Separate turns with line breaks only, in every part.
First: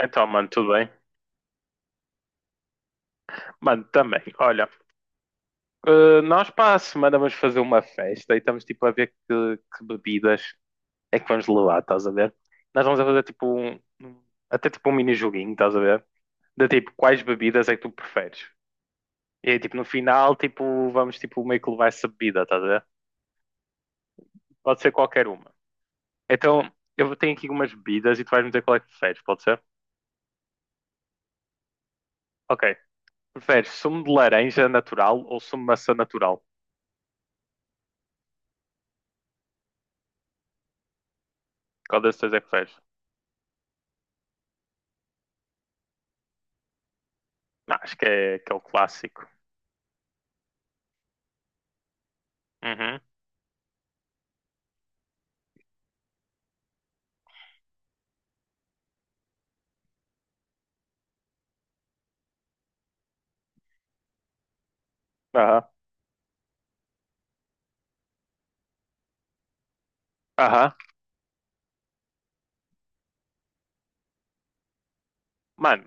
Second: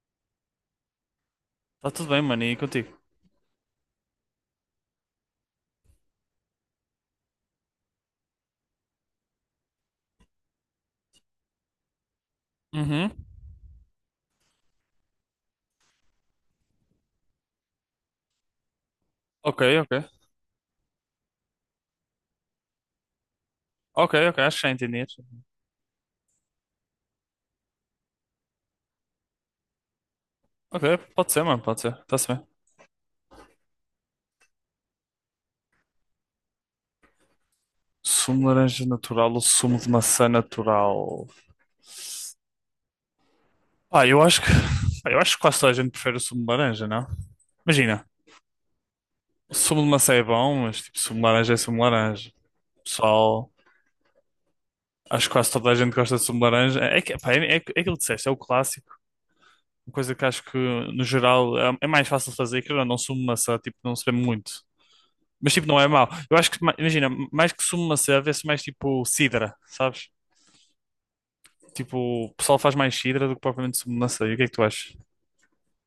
Então, mano, tudo bem?
Tá tudo bem, mano, e contigo?
Mano, também. Olha, nós para a semana vamos fazer uma festa e estamos tipo a ver que bebidas é que vamos levar, estás a ver? Nós vamos a
Uhum.
fazer tipo um. Um- Até tipo um mini joguinho, estás a ver? De tipo, quais bebidas é que tu preferes? E aí,
Ok,
tipo, no
ok.
final, tipo, vamos tipo meio que levar essa bebida, estás a ver?
Ok, ok, acho que já
Pode ser
entendi. Acho que já
qualquer
entendi.
uma. Então, eu tenho aqui umas bebidas e tu vais me dizer qual é que preferes, pode ser?
Ok, pode ser, mano, pode ser. Tá-se bem.
Ok. Preferes sumo de laranja natural ou sumo de maçã natural?
Sumo de laranja natural ou sumo de maçã natural?
Qual dessas três é que preferes?
Pá, eu acho que. Pá, eu acho que quase toda a gente prefere o sumo de laranja, não?
Não, acho que
Imagina,
é que é o clássico.
o sumo de maçã é bom, mas tipo, sumo de laranja é sumo de laranja.
Uhum.
Pessoal, acho que quase toda a gente gosta de sumo de laranja. É, que, pá, é aquilo que disseste, é o clássico. Uma coisa que acho que, no geral, é mais fácil de fazer, que é não, sumo de maçã, tipo, não se vê muito. Mas
Aham.
tipo, não é mau. Eu acho que, imagina, mais que sumo de maçã vê-se mais tipo sidra, sabes?
Aham.
Tipo, o pessoal faz mais sidra do que propriamente submacê. E o que é que tu achas?
Mano,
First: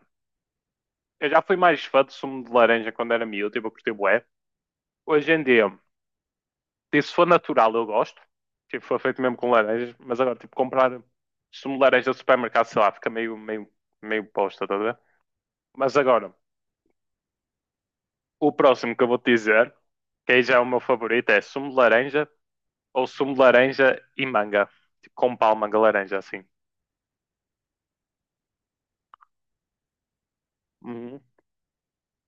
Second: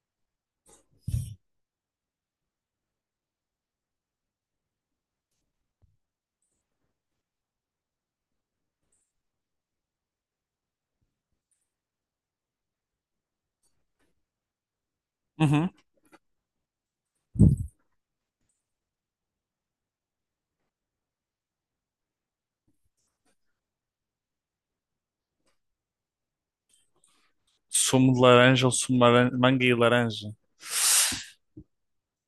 eu já fui mais fã de sumo de laranja quando era miúdo, tipo, eu curti bué. Hoje em dia, tipo, se for natural, eu gosto. Tipo, foi feito mesmo com laranjas, mas agora, tipo, comprar sumo de laranja do supermercado, sei lá, fica meio, meio posta, tá a ver?
Uhum.
Mas agora, o próximo que eu vou te dizer, que aí já é o meu favorito, é sumo de laranja ou sumo de laranja e manga. Tipo, com palma de laranja, assim.
Sumo de laranja ou sumo de manga e laranja?
Uhum.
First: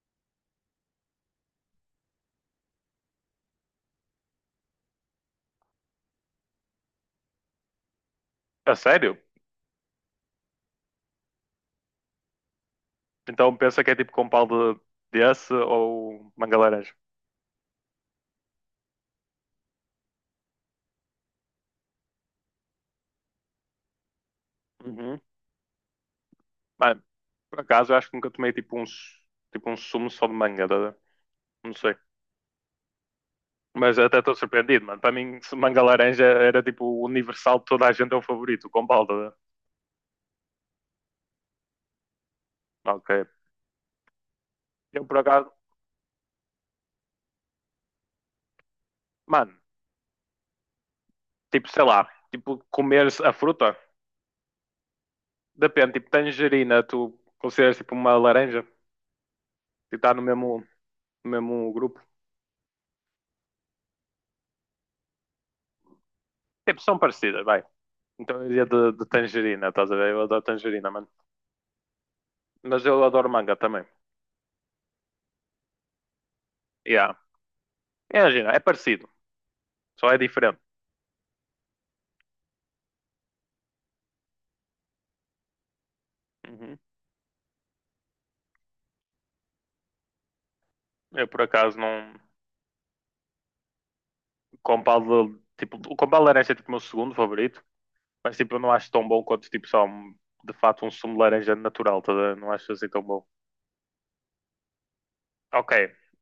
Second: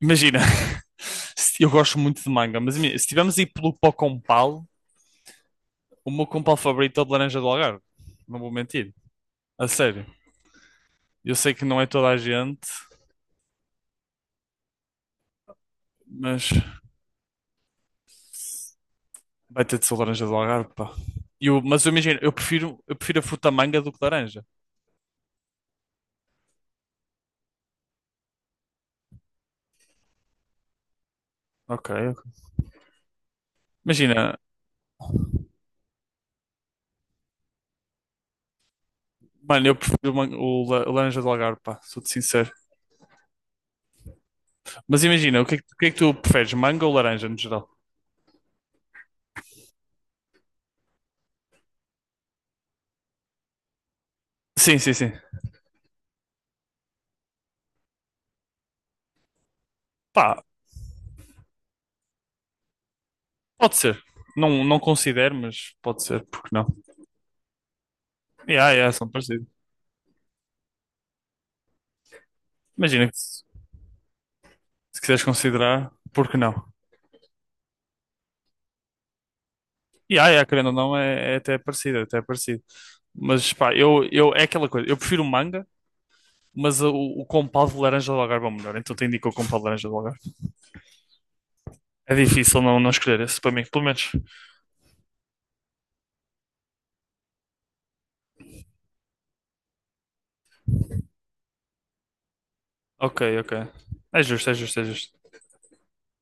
Imagina, eu gosto muito de manga, mas imagina, se tivermos a ir pelo pó com pal, o meu com pal favorito é o de laranja do Algarve. Não vou
A
mentir.
sério?
A sério. Eu sei que não é toda a gente,
Então pensa que é tipo com pau de desse ou
mas
manga laranja.
vai ter de ser laranja do Algarve, pá. Mas eu imagino, eu prefiro a fruta manga do que laranja.
Uhum. Mano, por acaso eu acho que nunca tomei tipo um, su- tipo um sumo só de manga, tá a ver? Não
Ok,
sei. Mas até estou
imagina,
surpreendido, mano. Para mim, se manga laranja era tipo universal, toda a gente é o favorito, com balda. Né?
mano, eu prefiro o, man- o la- o laranja do Algarve, pá, sou-te sincero.
Ok.
Mas
Eu por
imagina, o
acaso,
que é que, o que é que tu preferes, manga ou laranja no geral?
mano, tipo, sei lá, tipo, comer a fruta,
Sim, sim, sim.
depende, tipo, tangerina, tu consideras tipo uma laranja, tipo, está no
Pá,
mesmo, no mesmo grupo.
pode ser. Não, não considero, mas pode ser, porque não?
Tipo, são parecidas, vai. Então eu iria
Yeah,
de,
yeah,
de
são parecidos.
tangerina, estás a ver? Eu adoro tangerina, mano. Mas eu
Imagina que
adoro
se,
manga também.
se quiseres considerar, porque não?
Yeah. Imagina, é parecido, só é
Yeah, yeah,
diferente.
querendo ou não, é até parecido, é até parecido. Mas pá, eu, é aquela coisa, eu prefiro manga,
Uhum.
mas o compal de laranja do Algarve é o melhor, então te indico o compal de laranja do Algarve.
Eu por acaso não.
É difícil não escolher esse para mim, pelo menos.
Compal, tipo, o compal de laranja é tipo o meu segundo favorito, mas tipo, eu não acho tão bom quanto tipo só um- de fato um sumo de laranja natural, tá? A ver? Não acho assim tão
Ok,
bom.
ok. É justo, é justo, é justo.
Ok,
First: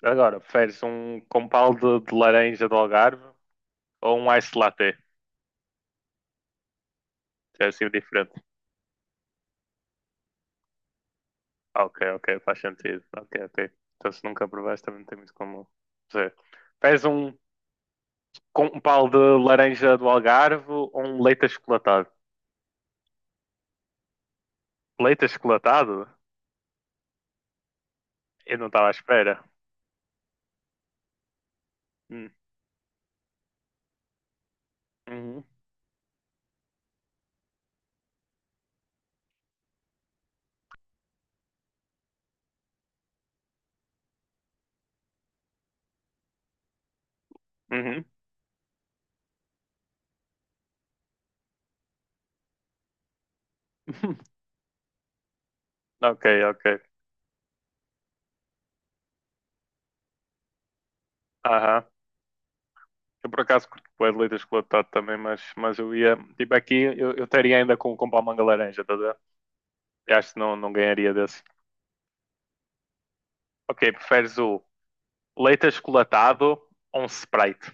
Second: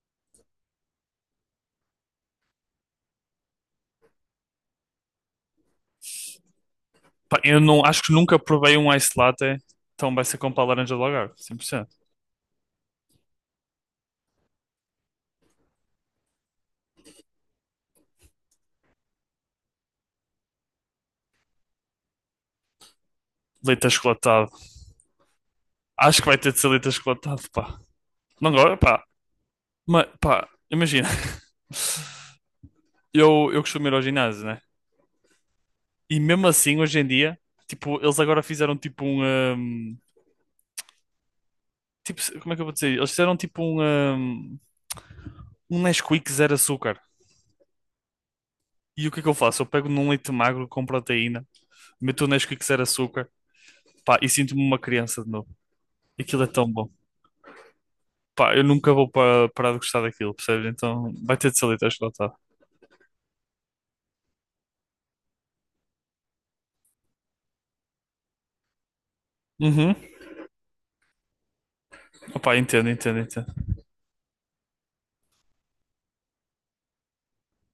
agora, preferes um compal de laranja do Algarve ou um ice latte?
Pá, eu
É
não,
assim
acho que
diferente.
nunca provei um ice latte, então vai ser com pá laranja de Algarve, 100%.
Ok, ok, faz sentido. Ok, ok. Então se nunca provaste também não tem muito como dizer. Preferes um com um pau de laranja do Algarve ou um leite achocolatado?
Leite achocolatado.
Leite achocolatado?
Acho que vai ter de ser leite achocolatado, pá. Não
Eu não
agora,
estava à
pá.
espera.
Mas, pá, imagina.
Hum.
Eu costumo ir ao ginásio, né?
Uhum.
E mesmo assim, hoje em dia, tipo, eles agora fizeram tipo um, hum, tipo, como é que eu vou dizer? Eles fizeram tipo hum, Um Nesquik zero açúcar.
Uhum.
E o que é que eu faço? Eu pego num leite magro com proteína, meto o Nesquik zero açúcar, pá, e sinto-me uma criança de novo.
Ok,
Aquilo é tão
ok.
bom. Pá, eu nunca vou parar de gostar daquilo, percebes? Então vai ter de ser
Aham.
leite achocolatado.
Eu por acaso curto bué de leite achocolatado também, mas eu ia. Tipo, aqui eu estaria ainda com palmanga laranja, tá a ver?
Uhum.
Eu acho que não, não ganharia desse.
Opá, entendo, entendo, entendo.
Ok, preferes o leite achocolatado ou um Sprite?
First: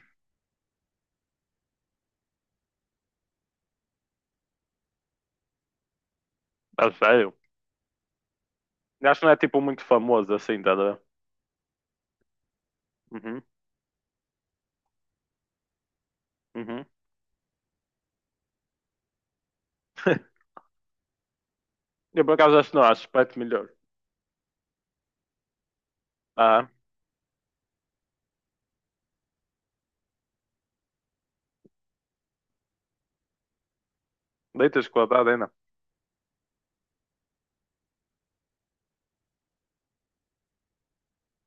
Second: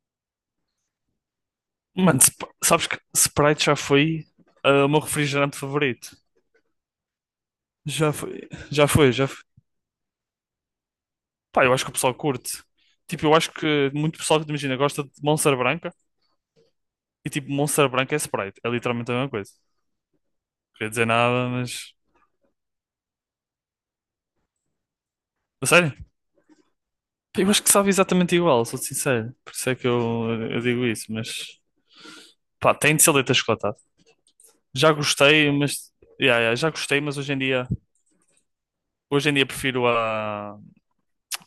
Mano, sabes que Sprite já foi o meu refrigerante favorito.
A sério?
Já foi, já
Eu
foi,
acho que
já
não é
foi.
tipo muito famoso assim, tá a ver?
Pá, eu acho que o pessoal curte. Tipo, eu
Uhum.
acho que muito pessoal que imagina gosta de Monster Branca
Uhum.
e tipo, Monster Branca é Sprite. É literalmente a mesma coisa. Não queria dizer nada, mas.
Eu por acaso acho que não, acho Sprite melhor.
A sério?
Ah,
Pá, eu acho que sabe exatamente igual, sou sincero. Por isso é que eu digo isso, mas. Pá, tem de ser leite.
leite
Já
achocolatado ainda.
gostei, mas yeah, yeah, já gostei, mas hoje em dia, prefiro a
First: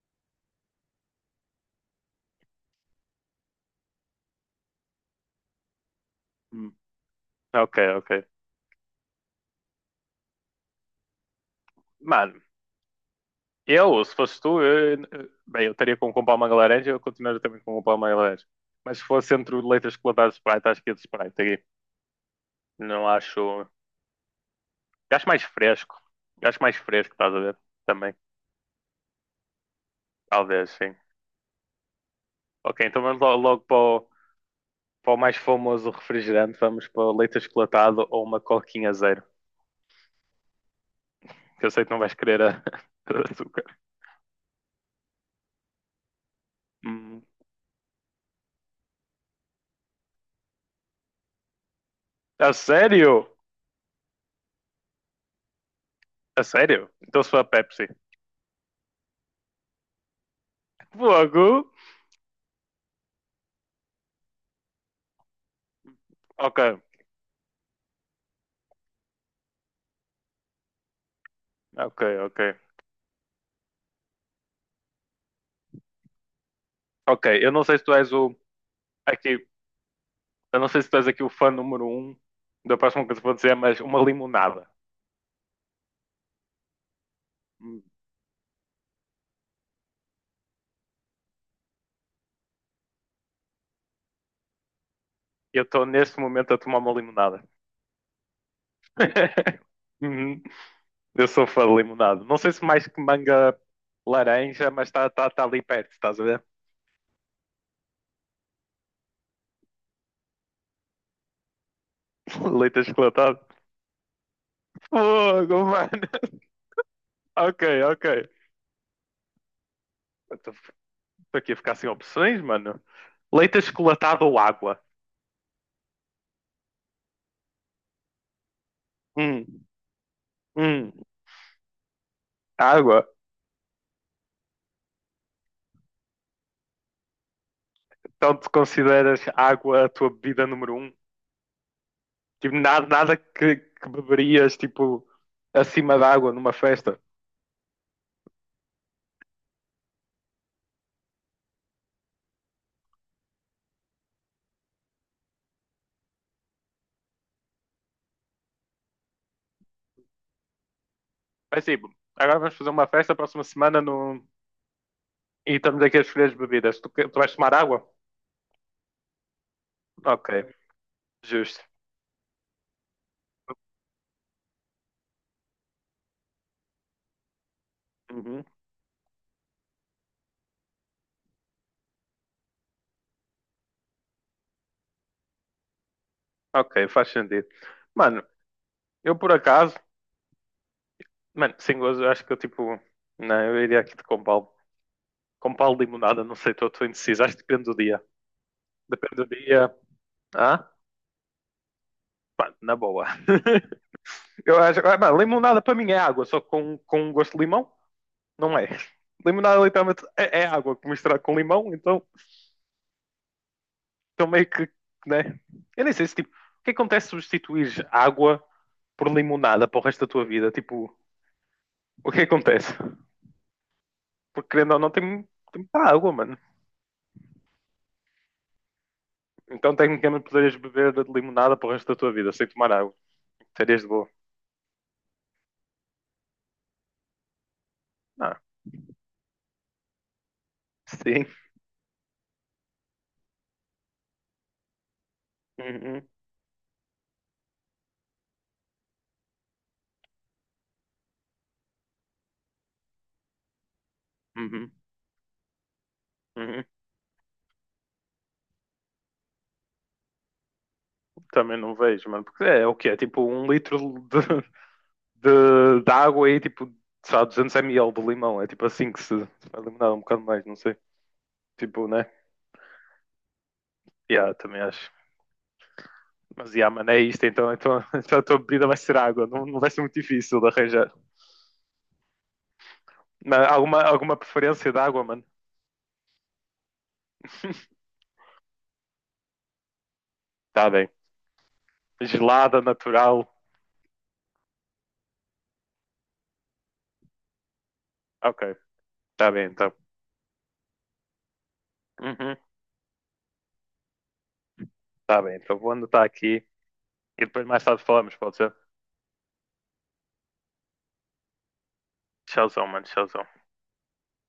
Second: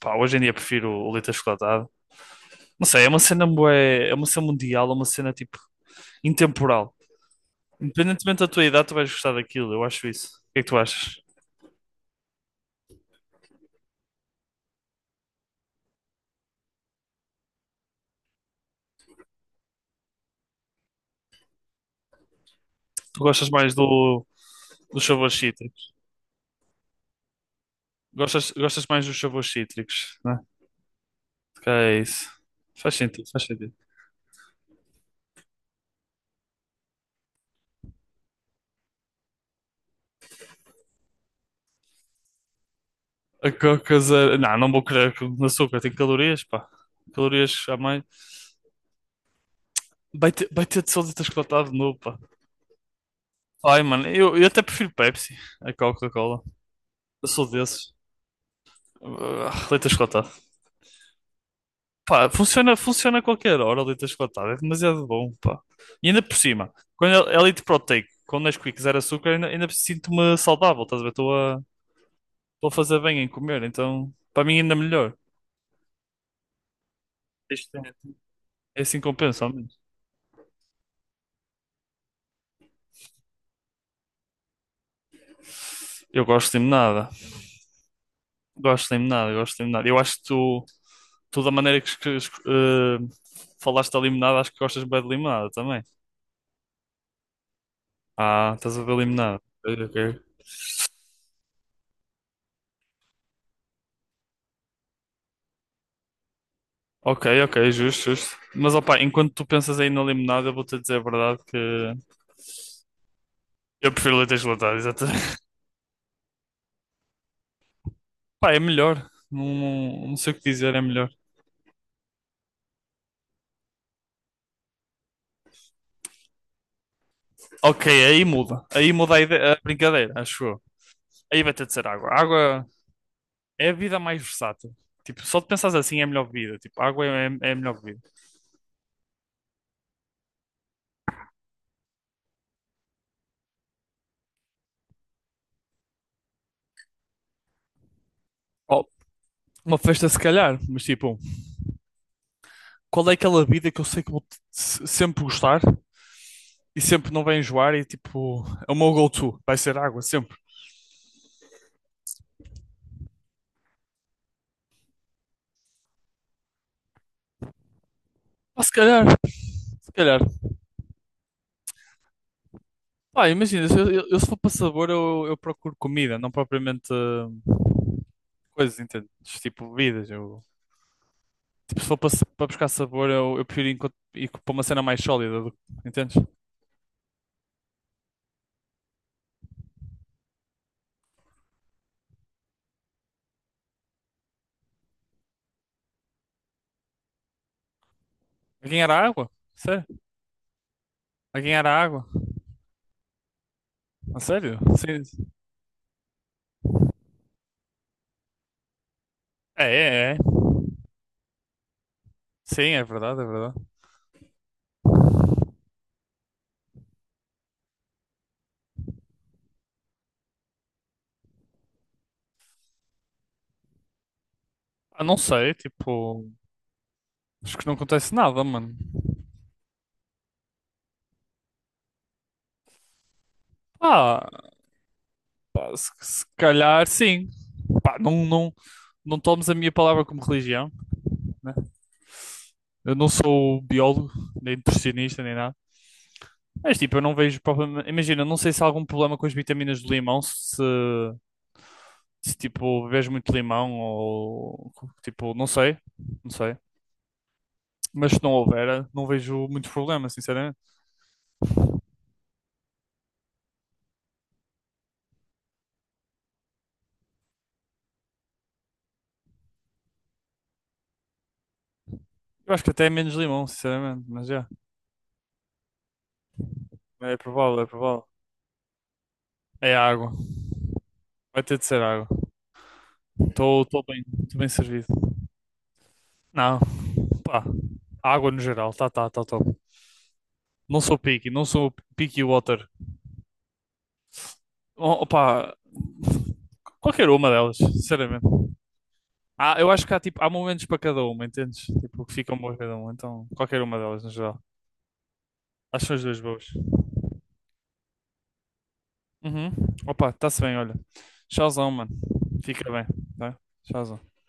pá, hoje em dia prefiro o leite achocolatado. Não sei, é uma cena bué, é uma cena mundial, é uma cena tipo
Hum.
intemporal.
Ok, ok.
Independentemente da tua idade, tu vais gostar daquilo, eu acho isso. O que é que tu achas?
Mano, eu, se fosse tu, eu- bem, eu estaria com comprar uma laranja, eu continuaria também com comprar uma laranja. Mas se fosse entre o leite achocolatado e Sprite, acho que ia de Sprite aqui. Não
Tu gostas
acho.
mais do dos
Acho
sabores
mais
cítricos?
fresco. Acho mais fresco, estás a ver? Também.
Gostas mais dos sabores cítricos, né?
Talvez, sim.
Que é isso.
Ok,
Faz
então vamos
sentido,
lo-
faz
logo
sentido.
para o, para o mais famoso refrigerante. Vamos para o leite achocolatado ou uma coquinha zero. Que eu sei que não vais querer a, a
A
açúcar.
Coca Zero, não, não vou querer com açúcar, tem calorias, pá.
Hum.
Calorias a mais. Vai ter de sódio achocolatado de novo, pá.
A sério?
Ai, mano, eu até prefiro Pepsi a
A
Coca-Cola.
sério? Então
Eu
se for a
sou
Pepsi.
desses. Ah, leite achocolatado.
Fogo!
Pá, funciona, funciona a qualquer hora, o leite achocolatado. É demasiado bom, pá. E ainda por
Ok.
cima, quando é leite proteico, quando Nesquik zero açúcar, ainda sinto-me saudável, estás a ver? Estou a,
Ok, ok.
estou a fazer bem em comer, então para mim ainda melhor.
Ok, eu não
Isto
sei se tu
é
és o
é assim que
aqui,
compensa, ao menos.
eu não sei se tu és aqui o fã número um da próxima coisa que vou dizer, mas uma limonada.
Eu gosto de limonada.
Hum.
Gosto de limonada, gosto de limonada. Eu acho que tu da maneira que, falaste da limonada, acho que gostas bem de limonada
Eu
também.
estou neste momento a tomar uma limonada.
Ah, estás a ver limonada. Ok, ok.
Uhum. Eu sou fã de limonada. Não sei se mais que manga laranja, mas está tá, tá tá ali perto, estás a ver?
Ok, ok, justo, justo. Mas opá, enquanto tu pensas aí na limonada, eu vou-te dizer a verdade que
Leite achocolatado.
eu prefiro leite gelado, exatamente.
Fogo, mano. Ok, ok.
Pá, é melhor. Não, não, não sei o que
Estou
dizer, é melhor.
aqui a ficar sem opções, mano. Leite achocolatado ou água?
Ok, aí muda. Aí muda a
Hum,
brincadeira, acho eu.
hum.
Aí vai ter de ser água. Água
Água,
é a vida mais versátil. Tipo, só de pensares assim é a melhor vida. Tipo, água é a melhor vida.
então tu consideras água a tua bebida número um? Tipo, nada que, que beberias, tipo, acima da água numa festa?
Oh, uma festa se calhar, mas tipo, qual é aquela vida que eu sei que vou sempre gostar? E sempre não vai enjoar e tipo, é o meu go-to, vai ser água sempre.
Mas tipo, agora vamos fazer uma festa próxima semana no... e estamos aqui a escolher as bebidas. Tu, que- tu vais tomar água?
Ah, se calhar, se calhar.
Ok, justo.
Pá, imagina, se eu se for para sabor, eu procuro comida, não propriamente
Uhum.
coisas, entende? Tipo bebidas. Eu, tipo, se for para, para buscar sabor, eu prefiro ir para uma cena mais sólida, entendes?
Ok, faz sentido. Mano, eu por acaso, mano, sem gozo, eu acho que eu tipo, não, eu iria aqui de Compal. Com pau de limonada, não sei, estou indeciso. Acho que depende do dia.
A ganhar a
Depende do
água?
dia.
Sério?
Ah,
A ganhar a água?
pá, na boa.
A sério?
Eu acho, ah, pá,
Sim.
limonada para mim é água, só com um gosto de limão, não é? Limonada
É,
literalmente
é, é.
é água misturada com limão, então,
Sim, é verdade, é verdade.
então meio que, né? Eu nem sei se tipo, o que acontece se substituir água por limonada para o resto da tua vida? Tipo, o que acontece? Porque querendo ou não, tem,
Ah, não sei,
tem muita água,
tipo,
mano.
acho que não acontece nada, mano.
Então tecnicamente poderias beber de limonada para o resto da tua vida sem tomar água. Terias de boa.
Ah, pá, se calhar sim. Pá, não,
Ah,
não, não tomes a minha palavra como religião,
sim.
né? Eu não sou biólogo, nem nutricionista, nem nada.
Uhum.
Mas tipo, eu não vejo problema. Imagina, eu não sei se há algum problema com as vitaminas do limão, se tipo, bebes muito limão
Uhum,
ou tipo, não sei, não sei.
uhum.
Mas se não houver, não vejo muito problema, sinceramente.
Também não vejo, mano. Porque é, é o que é? Tipo um litro de, de água e tipo, sei lá, 200 ml de limão. É tipo assim que se vai eliminar um bocado mais, não sei. Tipo, né?
Eu acho que até é menos limão, sinceramente, mas
Yeah,
já.
também acho. Mas yeah, mano, é
É
isto. Então,
provável, é
então,
provável.
então a tua bebida vai ser água. Não, não vai
É
ser muito
água.
difícil de arranjar.
Vai ter de ser água.
Mas alguma, alguma
Estou bem
preferência de
servido.
água, mano?
Não, pá. Água no geral, tá top.
Tá
Não
bem.
sou picky, não sou picky
Gelada,
water.
natural.
Oh, opa, qualquer uma delas, sinceramente.
Ok, tá bem
Ah, eu
então.
acho que há, tipo, há momentos para cada uma, entendes? Tipo, que
Uhum.
ficam boas cada uma, então qualquer uma delas no geral.
Tá bem, então vou
Acho que são
anotar
as duas
aqui
boas.
e depois mais tarde falamos, pode ser?
Uhum. Opa, está-se bem, olha. Tchauzão, mano.
Tchauzão,
Fica
mano,
bem,
tchauzão.
tá? Tchauzão.